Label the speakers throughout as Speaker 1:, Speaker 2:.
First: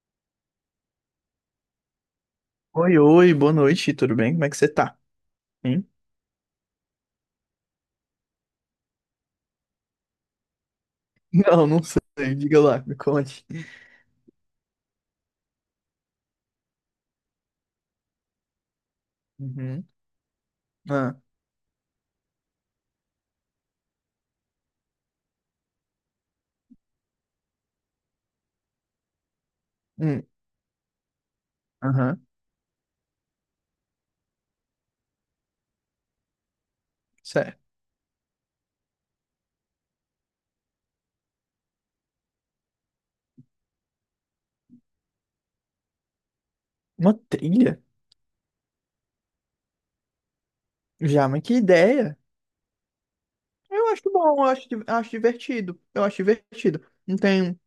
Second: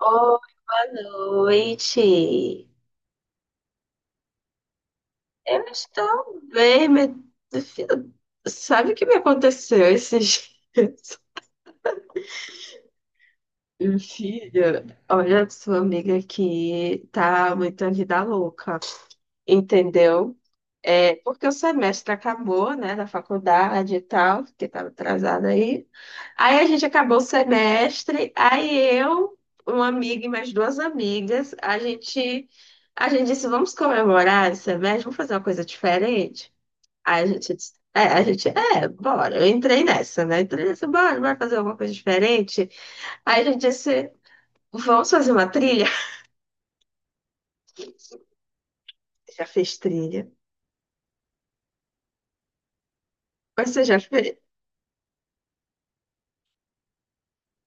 Speaker 1: Oi, boa noite.
Speaker 2: Oi, oi, boa noite, tudo bem? Como é que você tá?
Speaker 1: Eu
Speaker 2: Hein?
Speaker 1: estou bem, mas... Sabe o que me aconteceu esses dias?
Speaker 2: Não, não sei, diga lá, me conte.
Speaker 1: Filha, olha, sua amiga aqui tá muito vida louca,
Speaker 2: Uhum.
Speaker 1: entendeu?
Speaker 2: Ah,
Speaker 1: É, porque o semestre acabou, né, da faculdade e tal, que estava atrasada aí. Aí a gente acabou o semestre, aí eu, uma
Speaker 2: hum,
Speaker 1: amiga e mais duas amigas, a
Speaker 2: aham,
Speaker 1: gente, a gente disse, vamos comemorar esse semestre, vamos fazer uma coisa diferente. Aí a gente
Speaker 2: certo.
Speaker 1: disse, é, a gente, é, bora, eu entrei nessa, né, entrei nessa, bora fazer alguma coisa diferente. Aí a gente disse, vamos fazer uma trilha?
Speaker 2: Uma trilha?
Speaker 1: Já fez trilha?
Speaker 2: Já, mas que ideia!
Speaker 1: Mas você
Speaker 2: Eu
Speaker 1: já
Speaker 2: acho bom,
Speaker 1: fez?
Speaker 2: eu acho, acho divertido, eu acho divertido. Não tem,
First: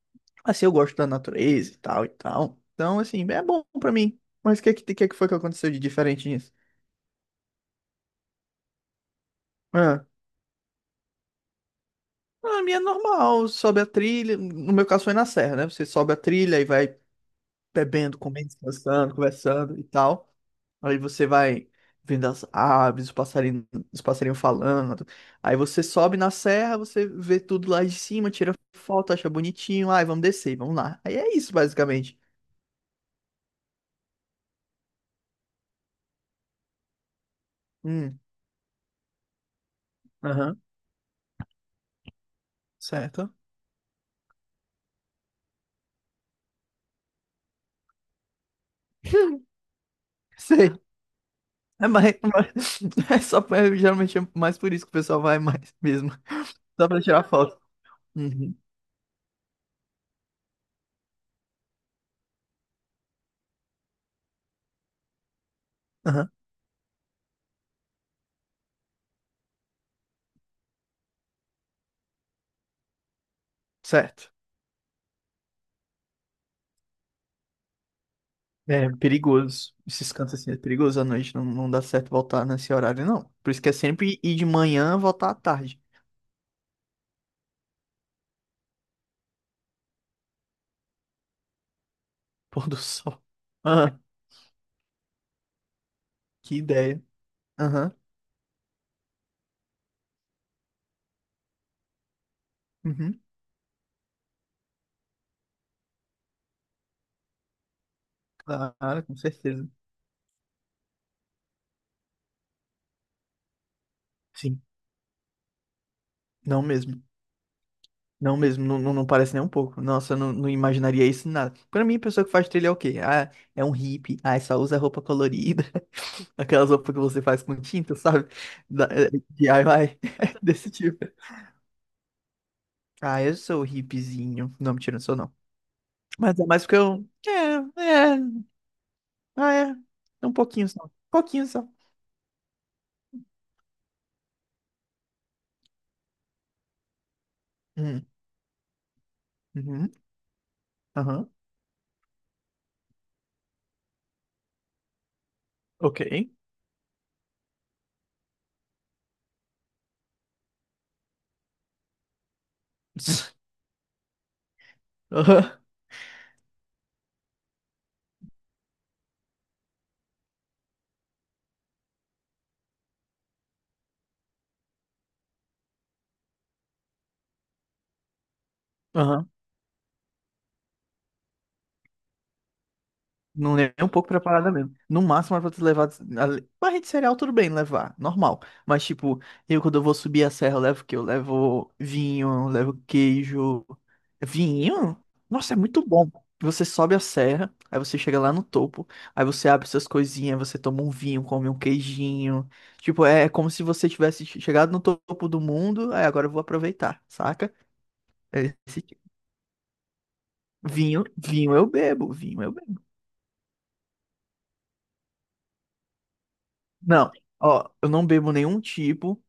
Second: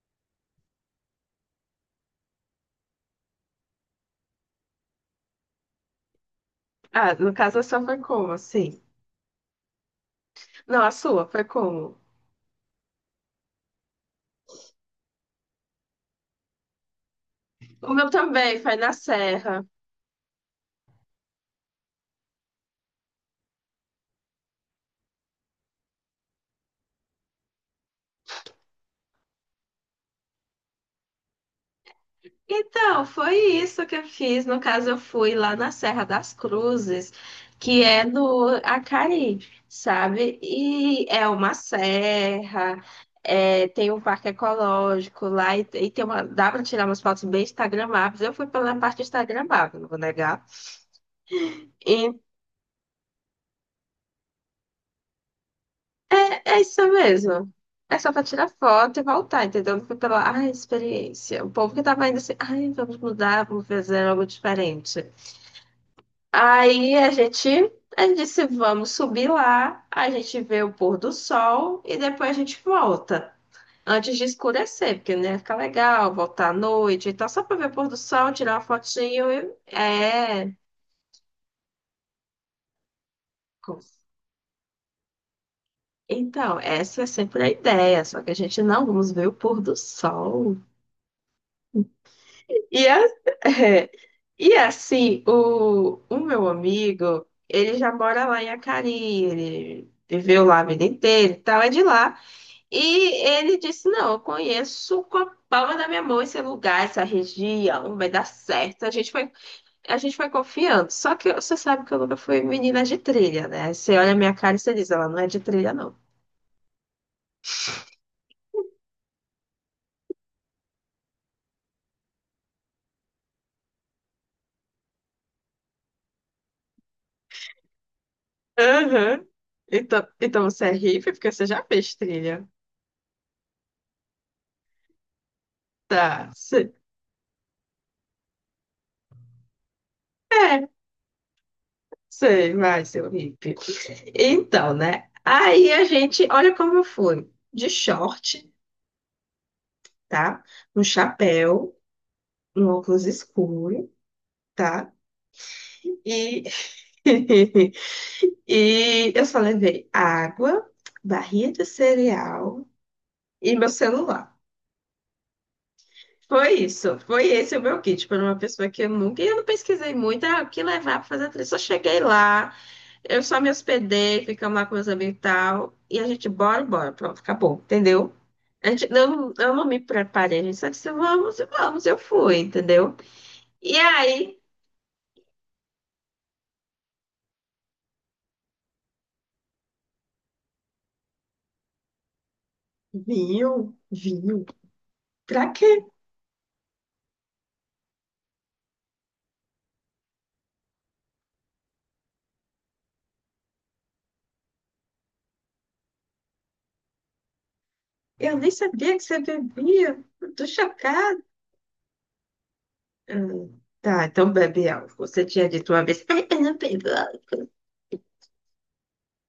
Speaker 2: assim, eu gosto da natureza e tal e tal. Então, assim, é bom pra mim. Mas o que é que foi que aconteceu de diferente nisso?
Speaker 1: Ah, no caso, só foi como, assim?
Speaker 2: Ah,
Speaker 1: Não, a sua foi como?
Speaker 2: a minha é normal, sobe a trilha, no meu caso foi na serra, né? Você sobe a trilha e vai
Speaker 1: O meu
Speaker 2: bebendo, comendo,
Speaker 1: também foi na
Speaker 2: descansando,
Speaker 1: Serra.
Speaker 2: conversando e tal. Aí você vai vendo as aves, os passarinhos falando. Aí você sobe na serra, você vê tudo lá de cima, tira foto, acha bonitinho. Ai, vamos descer, vamos lá. Aí é isso, basicamente.
Speaker 1: Então, foi isso que eu fiz. No caso, eu fui lá na Serra das Cruzes, que é
Speaker 2: Hum,
Speaker 1: no Acari, sabe?
Speaker 2: Aham,
Speaker 1: E é uma serra,
Speaker 2: certo.
Speaker 1: é, tem um parque ecológico lá e tem uma, dá para tirar umas fotos bem instagramáveis. Eu fui pela parte instagramável, não vou negar.
Speaker 2: Sei. É mais, é só, é, geralmente é mais por isso que o pessoal vai mais mesmo.
Speaker 1: É isso
Speaker 2: Só pra tirar
Speaker 1: mesmo.
Speaker 2: foto.
Speaker 1: É só pra tirar
Speaker 2: Uhum,
Speaker 1: foto e voltar, entendeu? Não foi pela, ai, experiência. O povo que tava indo assim, ai, vamos mudar, vamos fazer algo diferente.
Speaker 2: aham,
Speaker 1: Aí a gente disse, vamos subir lá, a gente vê o pôr do sol e depois a gente volta. Antes de
Speaker 2: certo.
Speaker 1: escurecer, porque não ia ficar legal, voltar à noite. Então, só pra ver o pôr do sol, tirar uma
Speaker 2: É
Speaker 1: fotinho e...
Speaker 2: perigoso. Esses cantos assim
Speaker 1: É...
Speaker 2: é perigoso à noite. Não, não dá certo voltar nesse horário, não. Por isso que é sempre ir de manhã, voltar à tarde.
Speaker 1: Então, essa é sempre a ideia, só que a gente não vamos ver o pôr do sol.
Speaker 2: Pôr do
Speaker 1: E,
Speaker 2: sol. Ah,
Speaker 1: e assim, o meu
Speaker 2: que ideia.
Speaker 1: amigo, ele já
Speaker 2: Aham.
Speaker 1: mora lá em Acari, ele viveu lá a vida inteira e tal, é de lá.
Speaker 2: Uhum.
Speaker 1: E ele disse: Não, eu conheço com a palma da minha mão esse lugar, essa região, vai dar certo. A
Speaker 2: Claro,
Speaker 1: gente
Speaker 2: com
Speaker 1: foi,
Speaker 2: certeza.
Speaker 1: a gente foi confiando. Só que você sabe que eu nunca fui menina de trilha, né? Você olha a minha cara e
Speaker 2: Sim.
Speaker 1: você diz: Ela não é de trilha, não.
Speaker 2: Não mesmo. Não mesmo. Não, não, não parece nem um pouco. Nossa, eu não, não imaginaria isso em nada. Pra mim, a pessoa que faz trilha é o quê? Ah, é um hippie. Ah, é só usa roupa colorida. Aquelas roupas que você faz com tinta, sabe? Da,
Speaker 1: Aham.
Speaker 2: DIY.
Speaker 1: Então, então você
Speaker 2: Desse
Speaker 1: é
Speaker 2: tipo.
Speaker 1: hippie porque você já fez trilha.
Speaker 2: Ah, eu sou hippiezinho. Não, mentira, não sou não.
Speaker 1: Tá.
Speaker 2: Mas é mais porque eu. É, é. Ah, é. É um pouquinho
Speaker 1: É.
Speaker 2: só. Um pouquinho só.
Speaker 1: Sei, vai, seu hippie. Então, né? Aí a gente, olha como eu fui. De
Speaker 2: Hum.
Speaker 1: short,
Speaker 2: Uhum.
Speaker 1: tá? Um
Speaker 2: Aham.
Speaker 1: chapéu, um óculos escuro, tá?
Speaker 2: Ok.
Speaker 1: E, e eu só levei água, barrinha de cereal e meu celular.
Speaker 2: Aham.
Speaker 1: Foi isso, foi esse o meu kit para uma pessoa que eu nunca. E eu não pesquisei muito, ah, o que levar para fazer a trilha. Só cheguei lá. Eu só me hospedei, ficamos lá com meus amigos e tal. E a gente, bora, pronto, acabou, entendeu? A gente, eu,
Speaker 2: Aham.
Speaker 1: eu não me preparei, a gente só disse, vamos, e vamos, eu fui, entendeu?
Speaker 2: Não é
Speaker 1: E
Speaker 2: nem um pouco
Speaker 1: aí,
Speaker 2: preparada mesmo. No máximo, era pra ter levado. A- barra de cereal, tudo bem levar, normal. Mas, tipo, eu quando eu vou subir a serra, eu levo o quê? Eu levo vinho, eu levo queijo.
Speaker 1: vinho, vinho,
Speaker 2: Vinho?
Speaker 1: pra
Speaker 2: Nossa, é
Speaker 1: quê?
Speaker 2: muito bom. Você sobe a serra, aí você chega lá no topo, aí você abre suas coisinhas, você toma um vinho, come um queijinho. Tipo, é como se você tivesse chegado no topo do mundo, aí agora eu vou aproveitar, saca?
Speaker 1: Eu nem
Speaker 2: É esse
Speaker 1: sabia que
Speaker 2: tipo.
Speaker 1: você bebia, eu tô
Speaker 2: Vinho,
Speaker 1: chocada.
Speaker 2: vinho eu bebo, vinho eu bebo.
Speaker 1: Tá, então bebe álcool. Você tinha dito uma vez, ai, eu não bebo
Speaker 2: Não,
Speaker 1: álcool.
Speaker 2: ó, eu não bebo nenhum tipo,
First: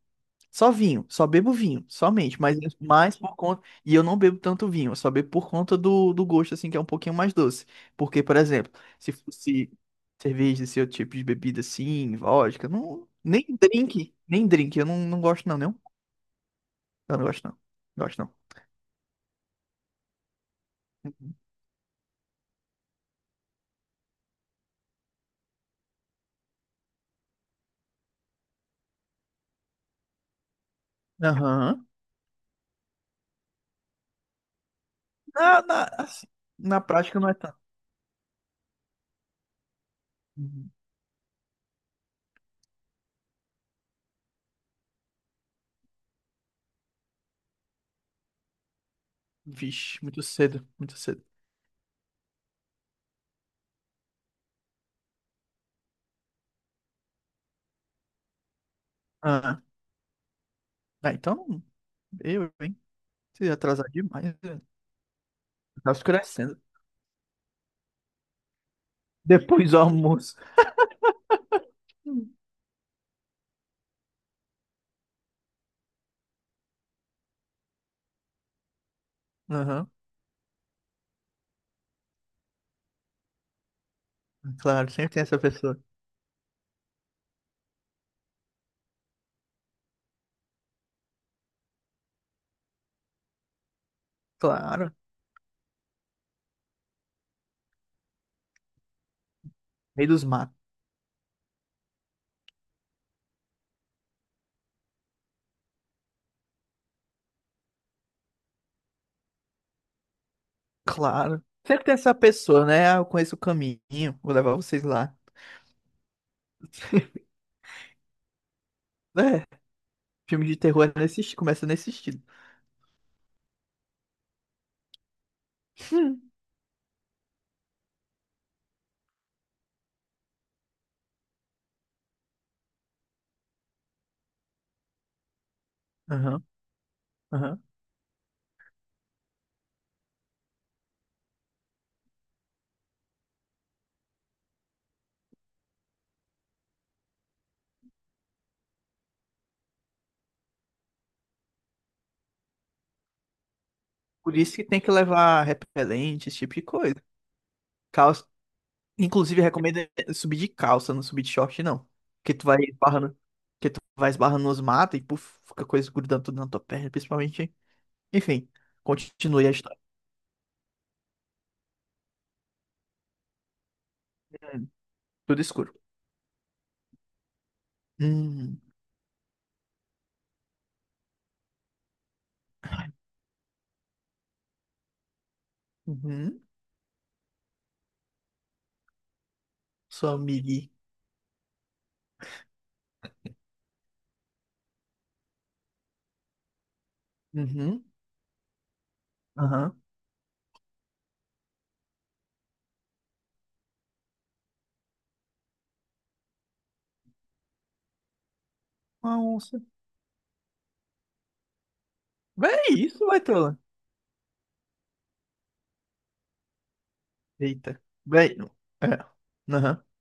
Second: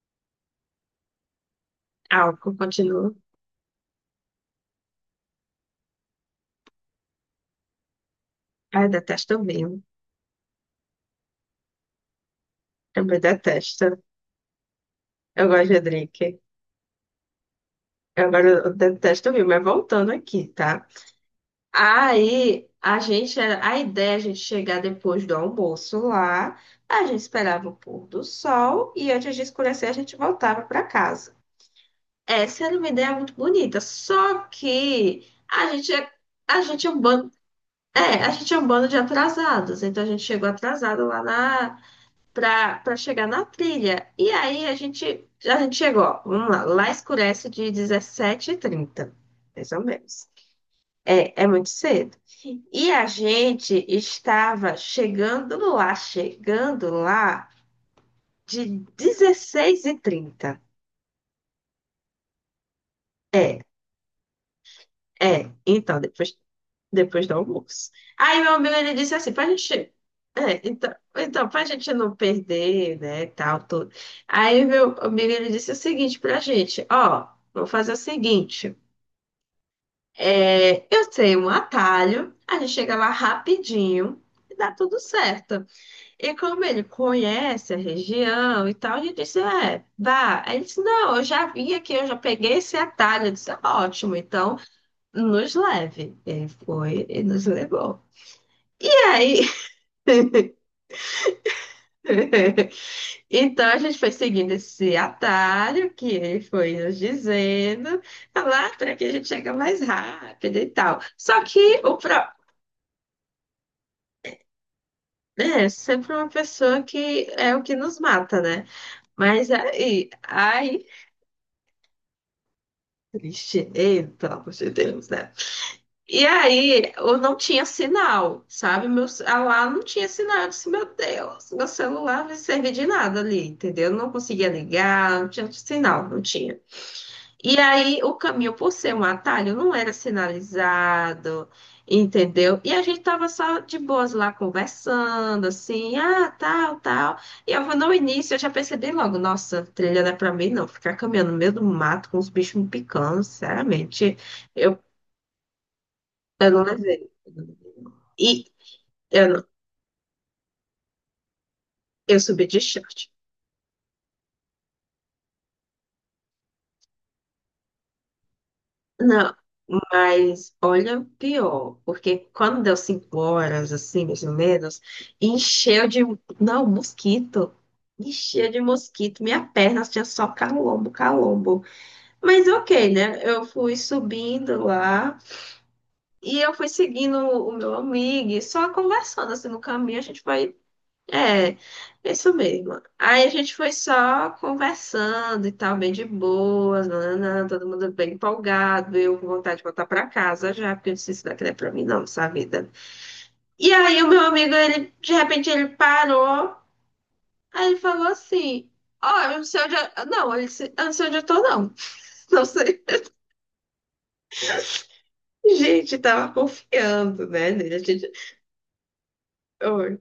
Speaker 2: só vinho, só bebo vinho, somente,
Speaker 1: Álcool,
Speaker 2: mas é
Speaker 1: continua.
Speaker 2: mais por conta, e eu não bebo tanto vinho, eu só bebo por conta do, do gosto, assim, que é um pouquinho mais doce, porque, por exemplo,
Speaker 1: Ai, eu
Speaker 2: se
Speaker 1: detesto
Speaker 2: fosse
Speaker 1: vinho,
Speaker 2: cerveja, esse outro tipo de bebida, assim, vodka, não,
Speaker 1: também
Speaker 2: nem
Speaker 1: detesto.
Speaker 2: drink, nem drink, eu não, não
Speaker 1: Eu
Speaker 2: gosto não,
Speaker 1: gosto
Speaker 2: não,
Speaker 1: de drink.
Speaker 2: eu não gosto não, não gosto não.
Speaker 1: Agora eu detesto ouvir, mas voltando aqui, tá?
Speaker 2: Uhum.
Speaker 1: Aí a gente, a ideia é a gente chegar depois do almoço lá, a gente esperava o pôr do sol e antes de escurecer a gente voltava para casa.
Speaker 2: Aham,
Speaker 1: Essa era uma ideia muito bonita, só que
Speaker 2: na, na, assim,
Speaker 1: a
Speaker 2: na
Speaker 1: gente é um
Speaker 2: prática não
Speaker 1: bando,
Speaker 2: é tanto.
Speaker 1: é, a gente é um bando de atrasados, então a gente chegou
Speaker 2: Uhum.
Speaker 1: atrasado lá na para chegar na trilha. E aí a gente chegou, ó, vamos lá, lá escurece de 17h30 mais ou
Speaker 2: Vixe, muito
Speaker 1: menos.
Speaker 2: cedo, muito cedo.
Speaker 1: É, muito cedo. E a gente estava chegando lá de
Speaker 2: Ah,
Speaker 1: 16h30
Speaker 2: ah, então, eu, hein, se
Speaker 1: É,
Speaker 2: atrasar demais... né?
Speaker 1: é.
Speaker 2: Tá
Speaker 1: Então, depois
Speaker 2: escurecendo.
Speaker 1: depois do almoço. Aí meu amigo ele disse assim, pra
Speaker 2: Depois do
Speaker 1: gente.
Speaker 2: almoço.
Speaker 1: É, então, pra gente não
Speaker 2: Hum.
Speaker 1: perder, né, tal, tudo. Aí meu amigo ele disse o seguinte pra gente, ó, vamos fazer o seguinte.
Speaker 2: Aham,
Speaker 1: É, eu tenho um atalho, a gente chega lá rapidinho. E dá
Speaker 2: claro,
Speaker 1: tudo
Speaker 2: sempre tem essa
Speaker 1: certo.
Speaker 2: pessoa.
Speaker 1: E como ele conhece a região e tal, ele disse: É, vá. Aí ele disse: Não, eu já vim aqui, eu já peguei esse atalho. Eu disse: "Tá ótimo, então
Speaker 2: Claro.
Speaker 1: nos leve. Ele foi e nos levou. E aí
Speaker 2: Meio dos matos.
Speaker 1: Então a gente foi seguindo esse atalho que ele foi nos dizendo, "Ah lá por aqui a gente chega mais rápido e tal. Só
Speaker 2: Claro.
Speaker 1: que
Speaker 2: Sempre tem essa pessoa, né? Ah, eu conheço o caminho, vou levar vocês lá.
Speaker 1: é sempre uma pessoa que é o que nos mata, né?
Speaker 2: É,
Speaker 1: Mas aí,
Speaker 2: filme de
Speaker 1: ai,
Speaker 2: terror é nesse, começa nesse estilo.
Speaker 1: triste, ei, pelo amor de Deus, né? E aí, eu não tinha sinal, sabe? Meu, lá não tinha sinal. Eu disse, meu Deus, meu celular não servia de nada ali, entendeu? Eu não conseguia ligar, não tinha sinal, não
Speaker 2: Aham,
Speaker 1: tinha. E
Speaker 2: aham.
Speaker 1: aí, o caminho, por ser um atalho, não era sinalizado, entendeu? E a gente tava só de boas lá conversando, assim, ah, tal, tal. E eu no início, eu já percebi logo, nossa, trilha não é pra mim, não. Ficar caminhando no meio do mato com os bichos me picando, sinceramente,
Speaker 2: Por isso que
Speaker 1: eu,
Speaker 2: tem que levar repelente, esse
Speaker 1: eu
Speaker 2: tipo de
Speaker 1: não
Speaker 2: coisa.
Speaker 1: levei.
Speaker 2: Calça.
Speaker 1: E eu,
Speaker 2: Inclusive,
Speaker 1: não-
Speaker 2: recomendo subir de calça, não subir de short, não.
Speaker 1: eu
Speaker 2: Porque tu
Speaker 1: subi de short.
Speaker 2: vai esbarrando nos matos e puf, fica coisa grudando tudo na tua perna, principalmente. Enfim,
Speaker 1: Não,
Speaker 2: continue a história.
Speaker 1: mas olha o pior, porque quando deu 5 horas, assim, mais ou menos,
Speaker 2: Tudo escuro.
Speaker 1: encheu de. Não, mosquito. Encheu de
Speaker 2: Hum,
Speaker 1: mosquito. Minha perna tinha só calombo, calombo. Mas ok, né? Eu fui subindo lá e
Speaker 2: uhum.
Speaker 1: eu fui seguindo o meu amigo, e só conversando assim no caminho, a
Speaker 2: Sua
Speaker 1: gente vai
Speaker 2: miri.
Speaker 1: é, isso mesmo. Aí a gente foi só conversando e tal, bem de boas, nananã, todo
Speaker 2: Uhum.
Speaker 1: mundo bem empolgado, eu com vontade de
Speaker 2: Aham.
Speaker 1: voltar pra casa já, porque eu disse, isso daqui não é pra mim não, essa vida. E aí o meu amigo, ele, de repente, ele parou, aí ele falou assim,
Speaker 2: Uma
Speaker 1: ó, eu não
Speaker 2: onça.
Speaker 1: sei onde eu... Não, ele disse, eu não sei onde eu tô, não. Não
Speaker 2: Vai
Speaker 1: sei.
Speaker 2: isso, vai tola.
Speaker 1: Gente, tava confiando, né, nele. A
Speaker 2: Eita.
Speaker 1: gente...
Speaker 2: Vai. É. Aham.
Speaker 1: Oi,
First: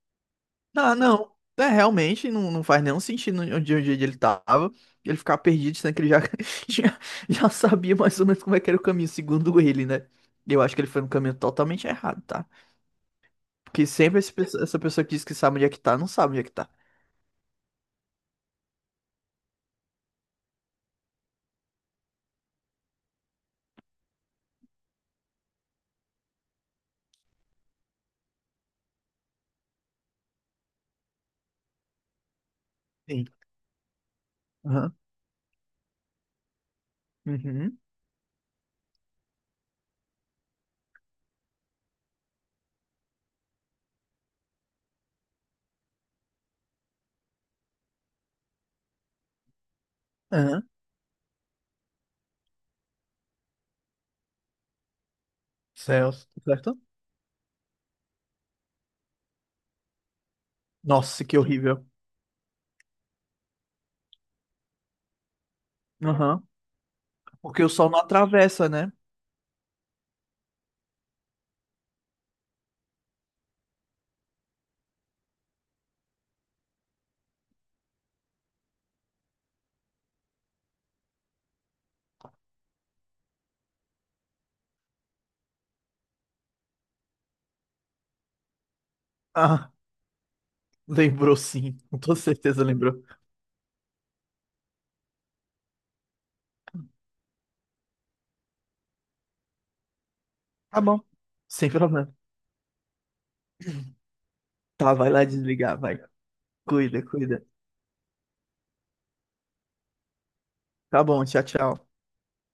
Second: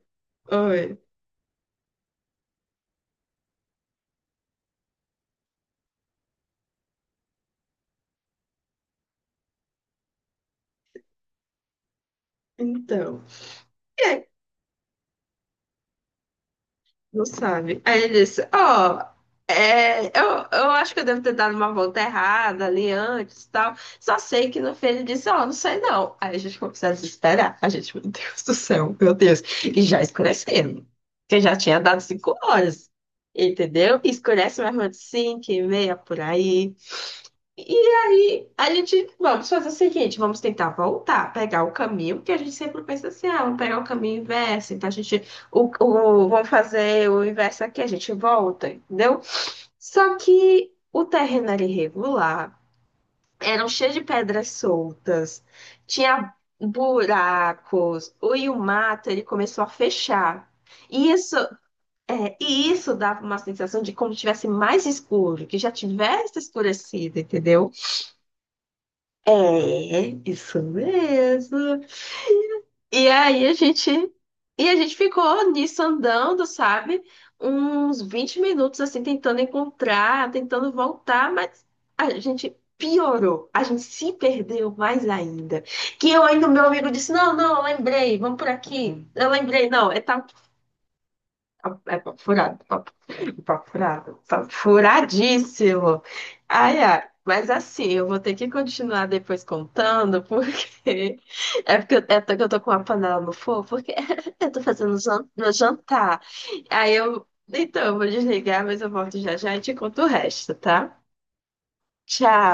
Speaker 2: Ah,
Speaker 1: oi.
Speaker 2: não. É, realmente não, não faz nenhum sentido onde, onde ele tava. Ele ficar perdido, sendo que ele já, já, já sabia mais ou menos como é que era o caminho, segundo ele, né? Eu acho que ele foi no caminho totalmente errado, tá?
Speaker 1: Então...
Speaker 2: Porque sempre esse essa pessoa que diz que sabe onde é que tá, não sabe onde é que tá.
Speaker 1: Não sabe. Aí ele disse, ó, é, eu acho que eu devo ter dado uma volta errada ali antes e tal. Só sei que no fim ele disse, ó, não sei não. Aí a gente começou a desesperar. A gente, meu Deus do céu, meu Deus. E já escurecendo. Porque já tinha dado 5 horas.
Speaker 2: Sim.
Speaker 1: Entendeu? E escurece mais ou
Speaker 2: Aham.
Speaker 1: menos 5h30 por aí. E
Speaker 2: Uhum.
Speaker 1: aí, a gente, vamos fazer o seguinte, vamos tentar voltar, pegar o caminho, porque a gente sempre pensa assim, ah, vamos pegar o caminho inverso, então a gente, vamos fazer o inverso aqui, a gente volta, entendeu? Só
Speaker 2: Aham.
Speaker 1: que o terreno era irregular, eram cheios de pedras soltas,
Speaker 2: Céus.
Speaker 1: tinha
Speaker 2: Certo?
Speaker 1: buracos, e o mato, ele começou a fechar. E
Speaker 2: Nossa,
Speaker 1: isso,
Speaker 2: que horrível.
Speaker 1: e isso dava uma sensação de como tivesse mais escuro, que já tivesse
Speaker 2: Aham.
Speaker 1: escurecido,
Speaker 2: Porque
Speaker 1: entendeu?
Speaker 2: o sol não atravessa, né?
Speaker 1: É, isso mesmo. E aí a gente ficou nisso andando, sabe? Uns 20 minutos assim tentando encontrar, tentando voltar, mas a gente piorou. A gente se perdeu mais ainda. Que eu ainda meu amigo disse: "Não, não, eu lembrei, vamos por aqui". Eu lembrei,
Speaker 2: Ah,
Speaker 1: não, é tal
Speaker 2: lembrou sim.
Speaker 1: é,
Speaker 2: Com
Speaker 1: é
Speaker 2: toda
Speaker 1: furado.
Speaker 2: certeza lembrou.
Speaker 1: Papo furado. Papo furadíssimo. Ai, ai. Mas assim, eu vou ter que continuar depois contando,
Speaker 2: Tá bom,
Speaker 1: porque
Speaker 2: sem
Speaker 1: é porque eu,
Speaker 2: problema.
Speaker 1: é porque eu tô com a panela no fogo, porque eu tô
Speaker 2: Tá,
Speaker 1: fazendo
Speaker 2: vai lá
Speaker 1: meu
Speaker 2: desligar, vai.
Speaker 1: jantar. Aí
Speaker 2: Cuida,
Speaker 1: eu,
Speaker 2: cuida.
Speaker 1: então, eu vou desligar, mas eu volto já já e te conto o resto, tá?
Speaker 2: Tá bom, tchau, tchau.
Speaker 1: Tchau.